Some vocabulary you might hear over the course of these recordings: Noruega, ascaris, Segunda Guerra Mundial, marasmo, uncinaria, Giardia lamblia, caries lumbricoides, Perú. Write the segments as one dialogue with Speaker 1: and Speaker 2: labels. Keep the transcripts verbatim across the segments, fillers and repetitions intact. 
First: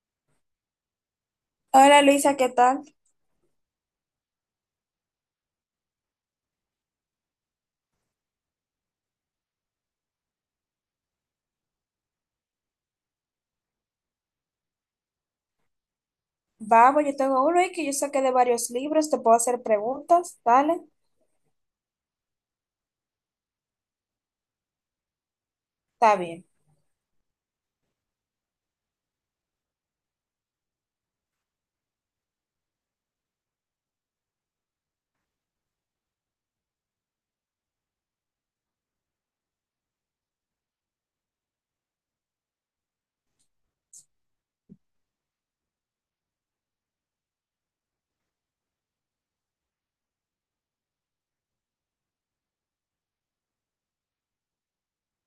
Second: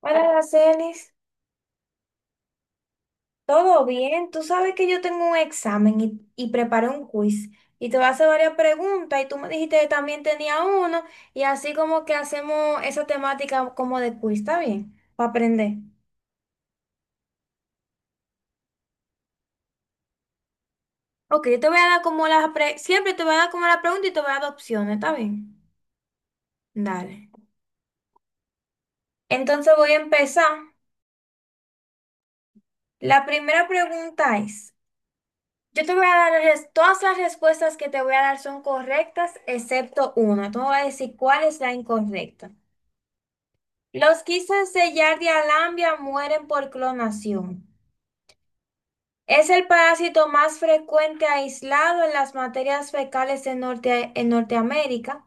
Speaker 1: Hola, Aracelis,
Speaker 2: Hola Luisa, ¿qué tal?
Speaker 1: ¿todo bien? Tú sabes que yo tengo un examen y, y preparé un quiz y te voy a hacer varias preguntas y tú me dijiste que también tenía uno y así como que hacemos esa temática como de quiz, ¿está bien? Para aprender.
Speaker 2: Vamos, yo tengo uno y que yo saqué de varios libros, te puedo hacer preguntas, dale,
Speaker 1: Ok, yo te voy a dar como las pre- siempre te voy a dar como la pregunta y te voy a dar opciones, ¿está bien?
Speaker 2: está bien.
Speaker 1: Dale. Entonces voy a empezar. La primera pregunta es, yo te voy a dar res- todas las respuestas que te voy a dar son correctas excepto una. Tú me vas a decir cuál es la incorrecta. Los quistes de Giardia lambia mueren por clonación. Es el parásito más frecuente aislado en las materias fecales en, Norte- en Norteamérica.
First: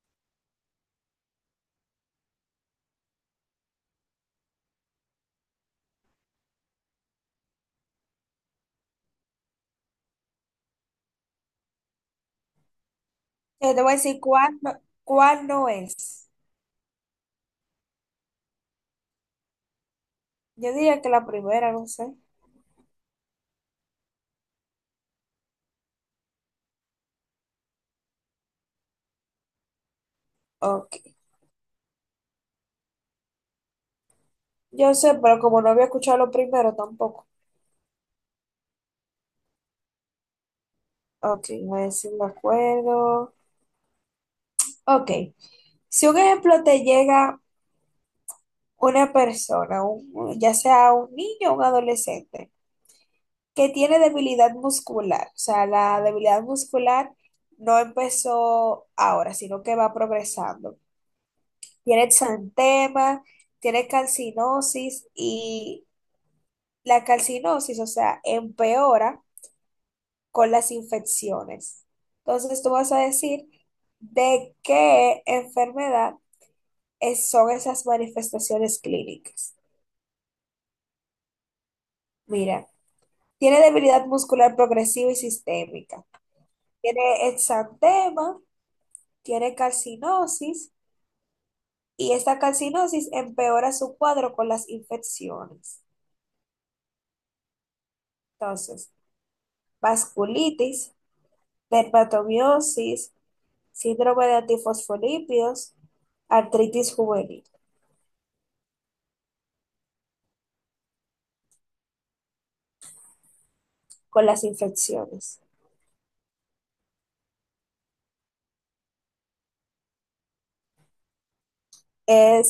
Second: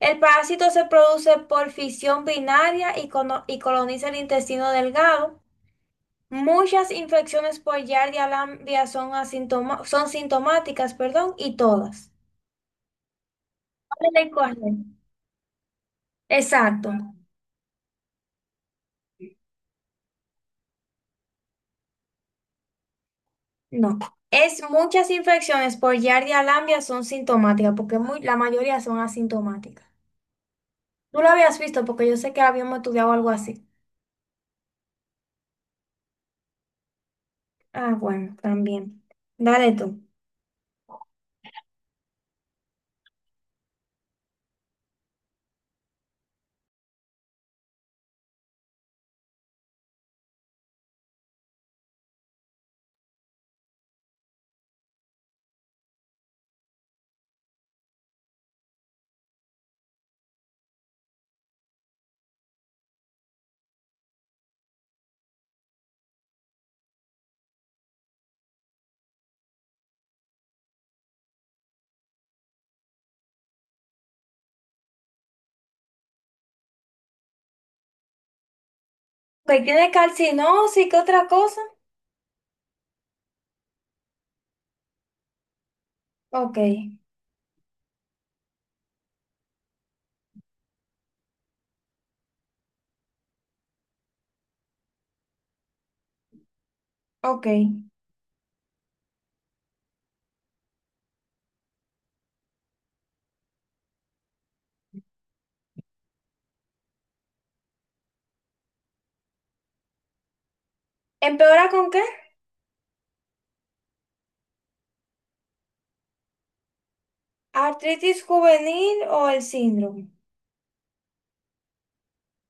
Speaker 1: El parásito se produce por fisión binaria y, cono- y coloniza el intestino delgado. Muchas infecciones por Giardia lambia son, asintoma- son sintomáticas, perdón, y todas.
Speaker 2: Eh, te voy a decir
Speaker 1: Vale,
Speaker 2: cuál no,
Speaker 1: correcto.
Speaker 2: cuál no es.
Speaker 1: Exacto.
Speaker 2: Yo diría que la primera, no sé.
Speaker 1: No. Es muchas infecciones por Giardia lamblia son sintomáticas, porque muy, la mayoría son asintomáticas.
Speaker 2: Ok,
Speaker 1: Tú lo habías visto porque yo sé que habíamos estudiado algo así.
Speaker 2: yo sé, pero como no había escuchado lo primero tampoco.
Speaker 1: Ah, bueno, también. Dale tú.
Speaker 2: Ok, voy a decir de acuerdo. Ok, si un ejemplo te llega una persona, un- ya sea un niño o un adolescente, que tiene debilidad muscular. O sea, la debilidad muscular no empezó ahora, sino que va progresando. Tiene exantema, tiene calcinosis y la calcinosis, o sea, empeora con las infecciones. Entonces, tú vas a decir de qué enfermedad es- son esas manifestaciones clínicas.
Speaker 1: Ok, ¿tiene calcinosis? ¿Qué otra cosa?
Speaker 2: Mira, tiene debilidad muscular progresiva y sistémica.
Speaker 1: Ok,
Speaker 2: Tiene exantema, tiene calcinosis y esta calcinosis empeora su cuadro con las infecciones.
Speaker 1: ok.
Speaker 2: Entonces, vasculitis, dermatomiosis, síndrome de antifosfolípidos, artritis juvenil
Speaker 1: ¿Empeora con qué?
Speaker 2: con las infecciones.
Speaker 1: ¿Artritis juvenil o el síndrome?
Speaker 2: Es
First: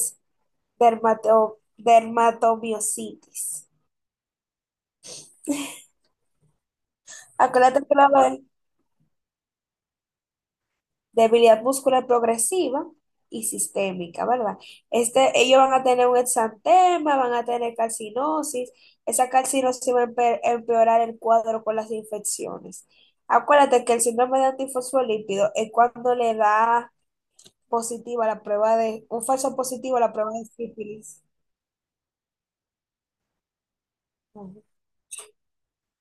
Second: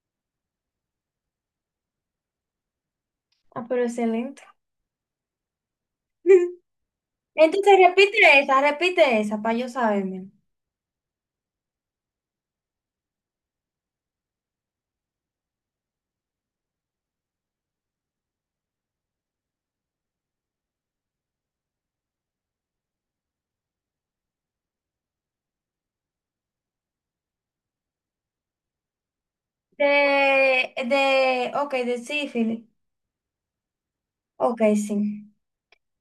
Speaker 2: dermato- dermatomiositis.
Speaker 1: Ah, pero excelente. Entonces
Speaker 2: Acuérdate que
Speaker 1: repite
Speaker 2: la,
Speaker 1: esa, repite esa para yo saberme.
Speaker 2: debilidad muscular progresiva y sistémica, ¿verdad? Este, ellos van a tener un exantema, van a tener calcinosis, esa calcinosis va a empe- empeorar el cuadro con las infecciones. Acuérdate que el síndrome de antifosfolípido es cuando le da positiva la prueba de, un falso positivo a la prueba de
Speaker 1: De,
Speaker 2: sífilis.
Speaker 1: de, ok, de sífilis. Ok,
Speaker 2: Ujú.
Speaker 1: sí.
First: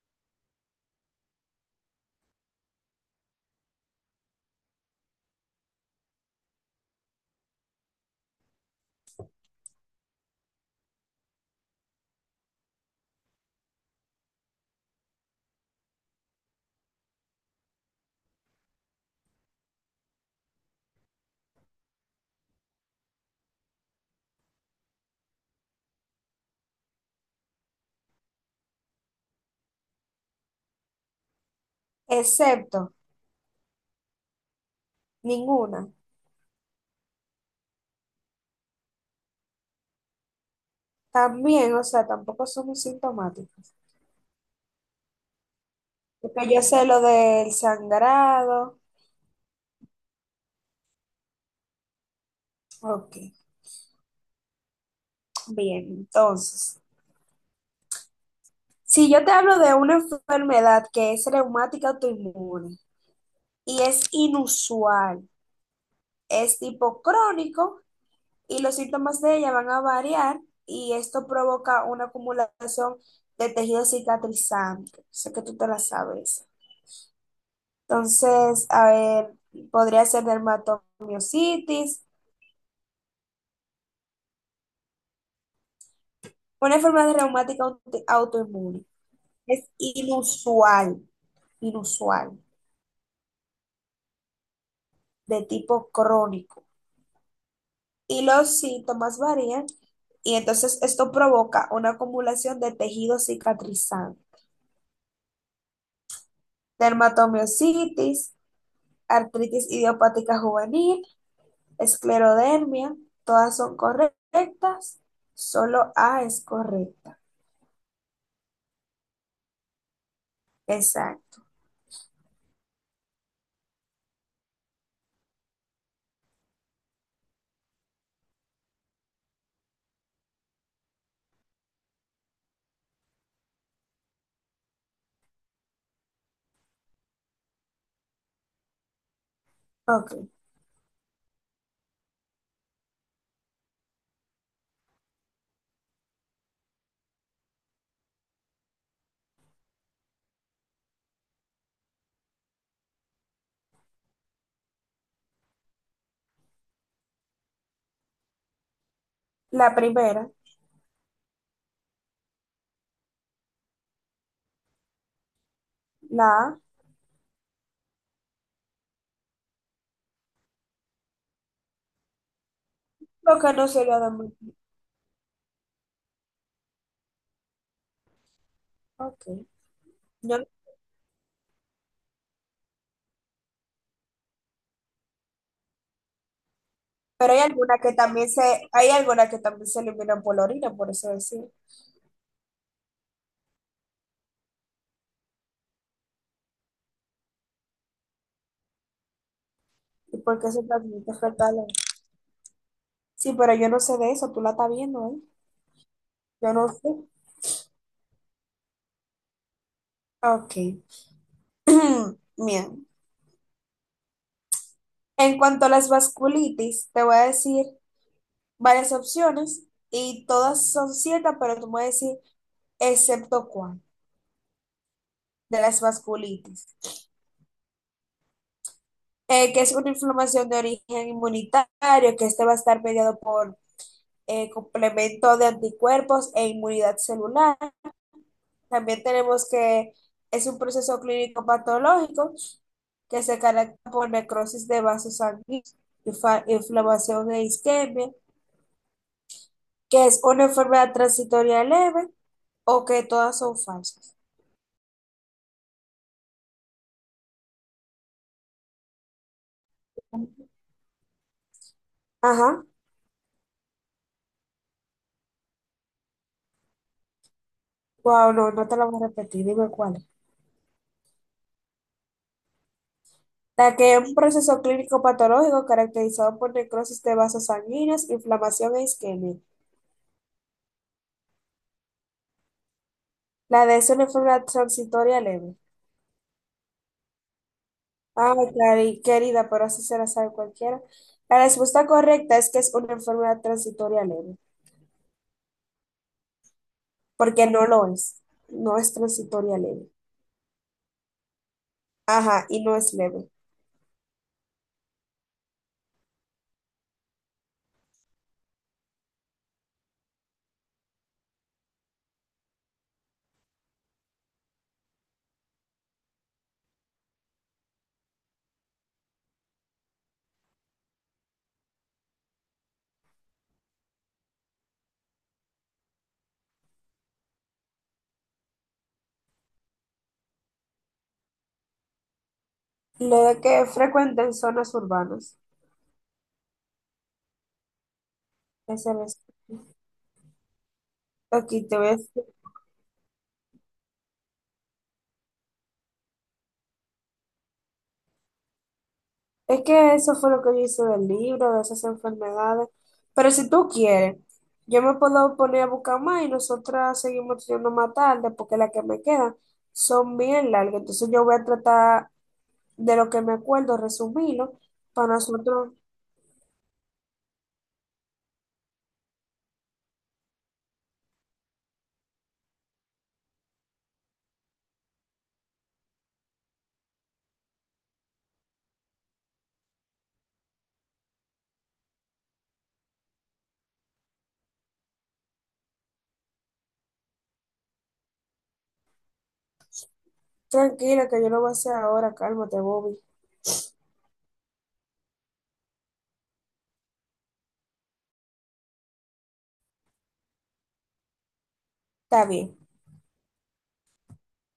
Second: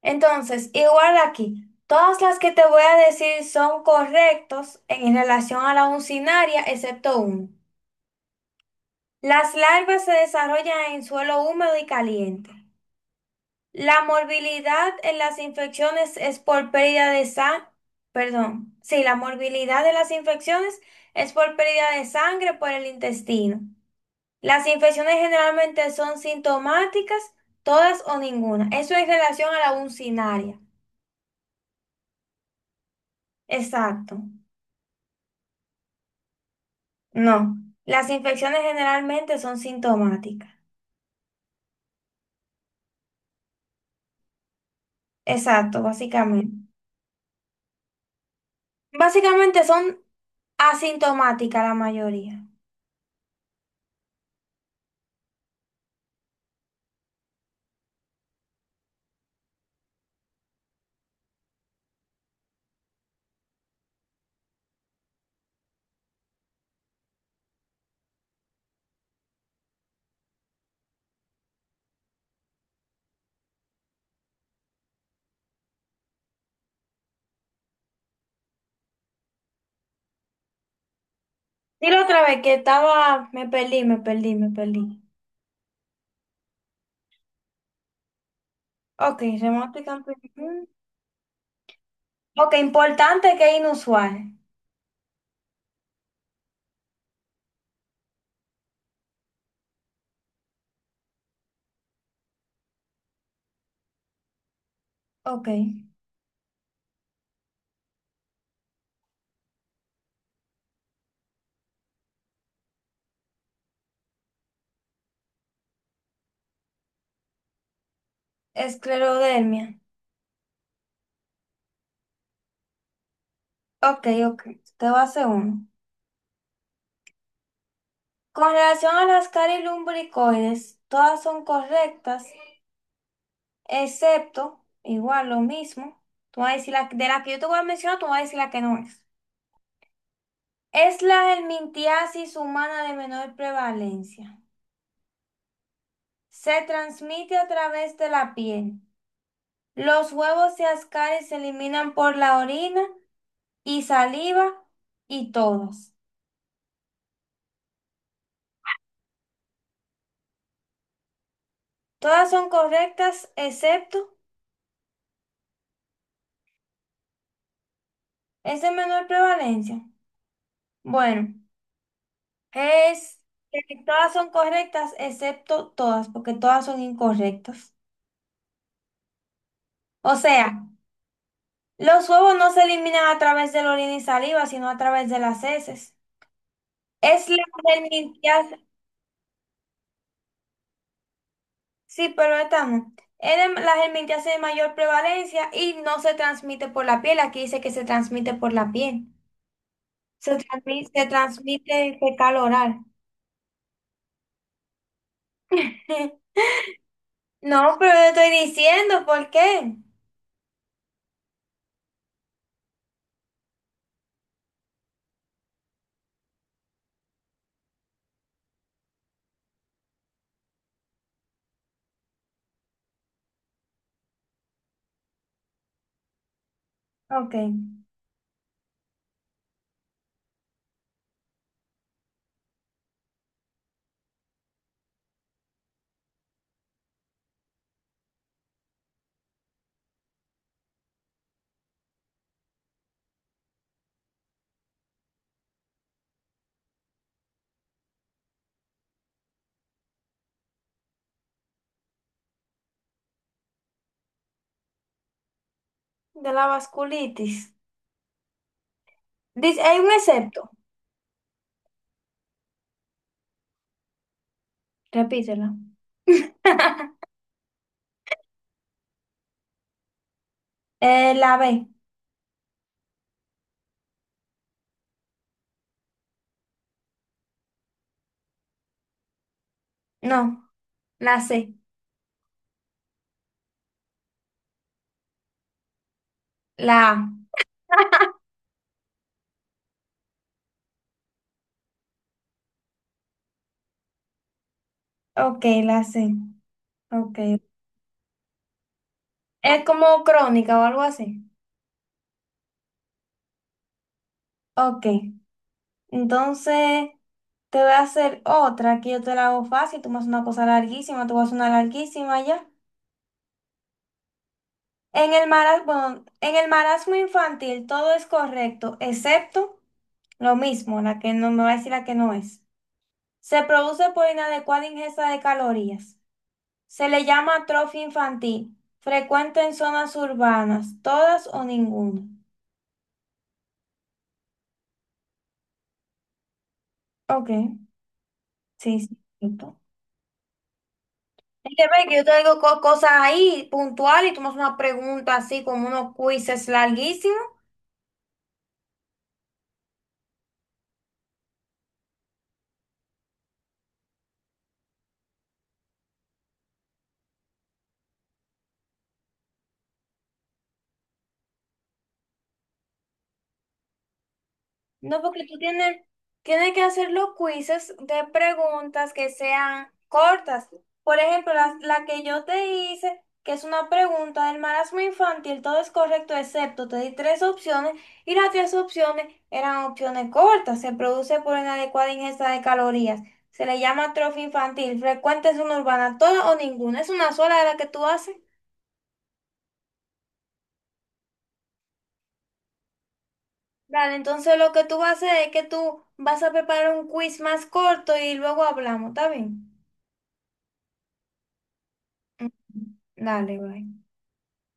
Speaker 1: Entonces, igual aquí, todas las que te voy a decir son correctos en relación a la uncinaria, excepto uno. Las larvas se desarrollan en suelo húmedo y caliente. La morbilidad en las infecciones es por pérdida de sangre, perdón, sí, la morbilidad de las infecciones es por pérdida de sangre por el intestino. Las infecciones generalmente son sintomáticas, todas o ninguna. Eso en relación a la uncinaria.
Speaker 2: Excepto,
Speaker 1: Exacto.
Speaker 2: ninguna.
Speaker 1: No, las infecciones generalmente son sintomáticas.
Speaker 2: También, o sea, tampoco son sintomáticos.
Speaker 1: Exacto,
Speaker 2: Porque yo
Speaker 1: básicamente.
Speaker 2: sé lo del sangrado.
Speaker 1: Básicamente son asintomáticas la mayoría.
Speaker 2: Ok. Bien, entonces, si yo te hablo de una enfermedad que es reumática autoinmune y es inusual, es tipo crónico y los síntomas de ella van a variar y esto provoca una acumulación de tejido cicatrizante. Sé que tú te la sabes. Entonces, a ver, podría ser
Speaker 1: Dilo
Speaker 2: dermatomiositis,
Speaker 1: otra vez que estaba, me perdí, me perdí, me perdí.
Speaker 2: una enfermedad reumática auto- autoinmune.
Speaker 1: Ok,
Speaker 2: Es
Speaker 1: remoto y campo- mm.
Speaker 2: inusual, inusual,
Speaker 1: Ok, importante que es inusual.
Speaker 2: de tipo crónico. Y los síntomas varían y entonces esto provoca una acumulación de tejido cicatrizante,
Speaker 1: Ok,
Speaker 2: dermatomiositis, artritis idiopática juvenil, esclerodermia, todas son correctas, solo A es correcta.
Speaker 1: esclerodermia.
Speaker 2: Exacto.
Speaker 1: Ok, ok, te voy a hacer uno. Con relación a las caries lumbricoides, todas son correctas, excepto, igual lo mismo, tú vas a decir la, de la que yo te voy a mencionar, tú vas a decir la que no es.
Speaker 2: Ok.
Speaker 1: Es la helmintiasis humana de menor prevalencia. Se transmite a través de la piel. Los huevos y ascaris se eliminan por la orina y saliva y todas.
Speaker 2: La primera,
Speaker 1: Todas son correctas excepto
Speaker 2: la A,
Speaker 1: es de menor prevalencia. Bueno, es
Speaker 2: lo que no
Speaker 1: que
Speaker 2: sería de
Speaker 1: todas son
Speaker 2: muy...
Speaker 1: correctas excepto todas, porque todas son incorrectas.
Speaker 2: Ok.
Speaker 1: O
Speaker 2: Yo- no,
Speaker 1: sea, los huevos no se eliminan a través de la orina y saliva, sino a través de las heces. Es
Speaker 2: pero hay
Speaker 1: la
Speaker 2: alguna que también se,
Speaker 1: germintiasis,
Speaker 2: hay alguna que también se eliminan por la orina, por eso decir,
Speaker 1: sí, pero esta no. Es de- la germintiasis de mayor prevalencia y no se transmite por la piel. Aquí dice que se transmite por la piel.
Speaker 2: y
Speaker 1: Se
Speaker 2: porque se
Speaker 1: transmite, se
Speaker 2: transmite fetal.
Speaker 1: transmite fecal oral.
Speaker 2: Sí, pero yo no sé de eso, tú la estás viendo, ¿eh? Yo no sé.
Speaker 1: No, pero yo estoy diciendo por qué.
Speaker 2: Ok. Bien. En cuanto a las vasculitis, te voy a decir varias opciones y todas son ciertas, pero tú me vas a decir excepto cuál de las vasculitis,
Speaker 1: Ok,
Speaker 2: Eh, que es una inflamación de origen inmunitario, que este va a estar mediado por eh, complemento de anticuerpos e inmunidad celular. También tenemos que es un proceso clínico patológico que se caracteriza por necrosis de vasos sanguíneos, infa- inflamación e isquemia, que es una enfermedad transitoria leve o que todas son falsas.
Speaker 1: de la vasculitis. Dice, hay un excepto.
Speaker 2: Ajá.
Speaker 1: Repítelo.
Speaker 2: Wow, no, no te la voy a repetir, dime cuál.
Speaker 1: Eh, la B,
Speaker 2: La que es un proceso clínico patológico caracterizado por necrosis de vasos sanguíneos, inflamación e isquemia.
Speaker 1: no, la C,
Speaker 2: La de es una enfermedad transitoria leve.
Speaker 1: la A.
Speaker 2: Ay, cari- querida, pero así se la sabe cualquiera. La respuesta correcta es que es una enfermedad transitoria leve,
Speaker 1: Ok, la sé. Ok.
Speaker 2: porque no lo es. No es transitoria
Speaker 1: Es
Speaker 2: leve.
Speaker 1: como crónica o algo así.
Speaker 2: Ajá, y no es leve.
Speaker 1: Ok. Entonces, te voy a hacer otra que yo te la hago fácil. Tú me haces una cosa larguísima, tú vas a una larguísima ya. En el marasmo, bueno, en el marasmo infantil todo es correcto, excepto lo mismo, la que no me va a decir la que no es. Se produce por inadecuada ingesta de calorías. Se le llama atrofia infantil. Frecuente en zonas urbanas, todas o ninguna.
Speaker 2: Lo de que frecuenta en zonas urbanas.
Speaker 1: Ok. Sí,
Speaker 2: Ese
Speaker 1: sí,
Speaker 2: es.
Speaker 1: punto. Es que
Speaker 2: Aquí te
Speaker 1: ve que yo
Speaker 2: ves.
Speaker 1: te digo co- cosas ahí puntuales y tú me haces una pregunta así como unos quizzes larguísimos.
Speaker 2: Es que eso fue lo que yo hice del libro, de esas enfermedades. Pero si tú quieres, yo me puedo poner a buscar más y nosotras seguimos estudiando más tarde, porque las que me quedan son bien largas. Entonces yo voy a tratar de lo que me acuerdo, resumilo
Speaker 1: No,
Speaker 2: para
Speaker 1: porque tú
Speaker 2: nosotros.
Speaker 1: tienes, tienes que hacer los quizzes de preguntas que sean cortas. Por ejemplo, la, la que yo te hice, que es una pregunta del marasmo infantil, todo es correcto excepto te di tres opciones y las tres opciones eran opciones cortas. Se produce por inadecuada ingesta de calorías. Se le llama atrofia infantil. Frecuente es una urbana, toda o ninguna. Es una sola de la que tú haces.
Speaker 2: Tranquila, que yo lo voy a hacer ahora, cálmate, Bobby.
Speaker 1: Vale, entonces lo que tú vas a hacer es que tú vas a preparar un quiz más corto y luego hablamos, ¿está bien?
Speaker 2: Está
Speaker 1: Mm,
Speaker 2: bien.
Speaker 1: dale, bye.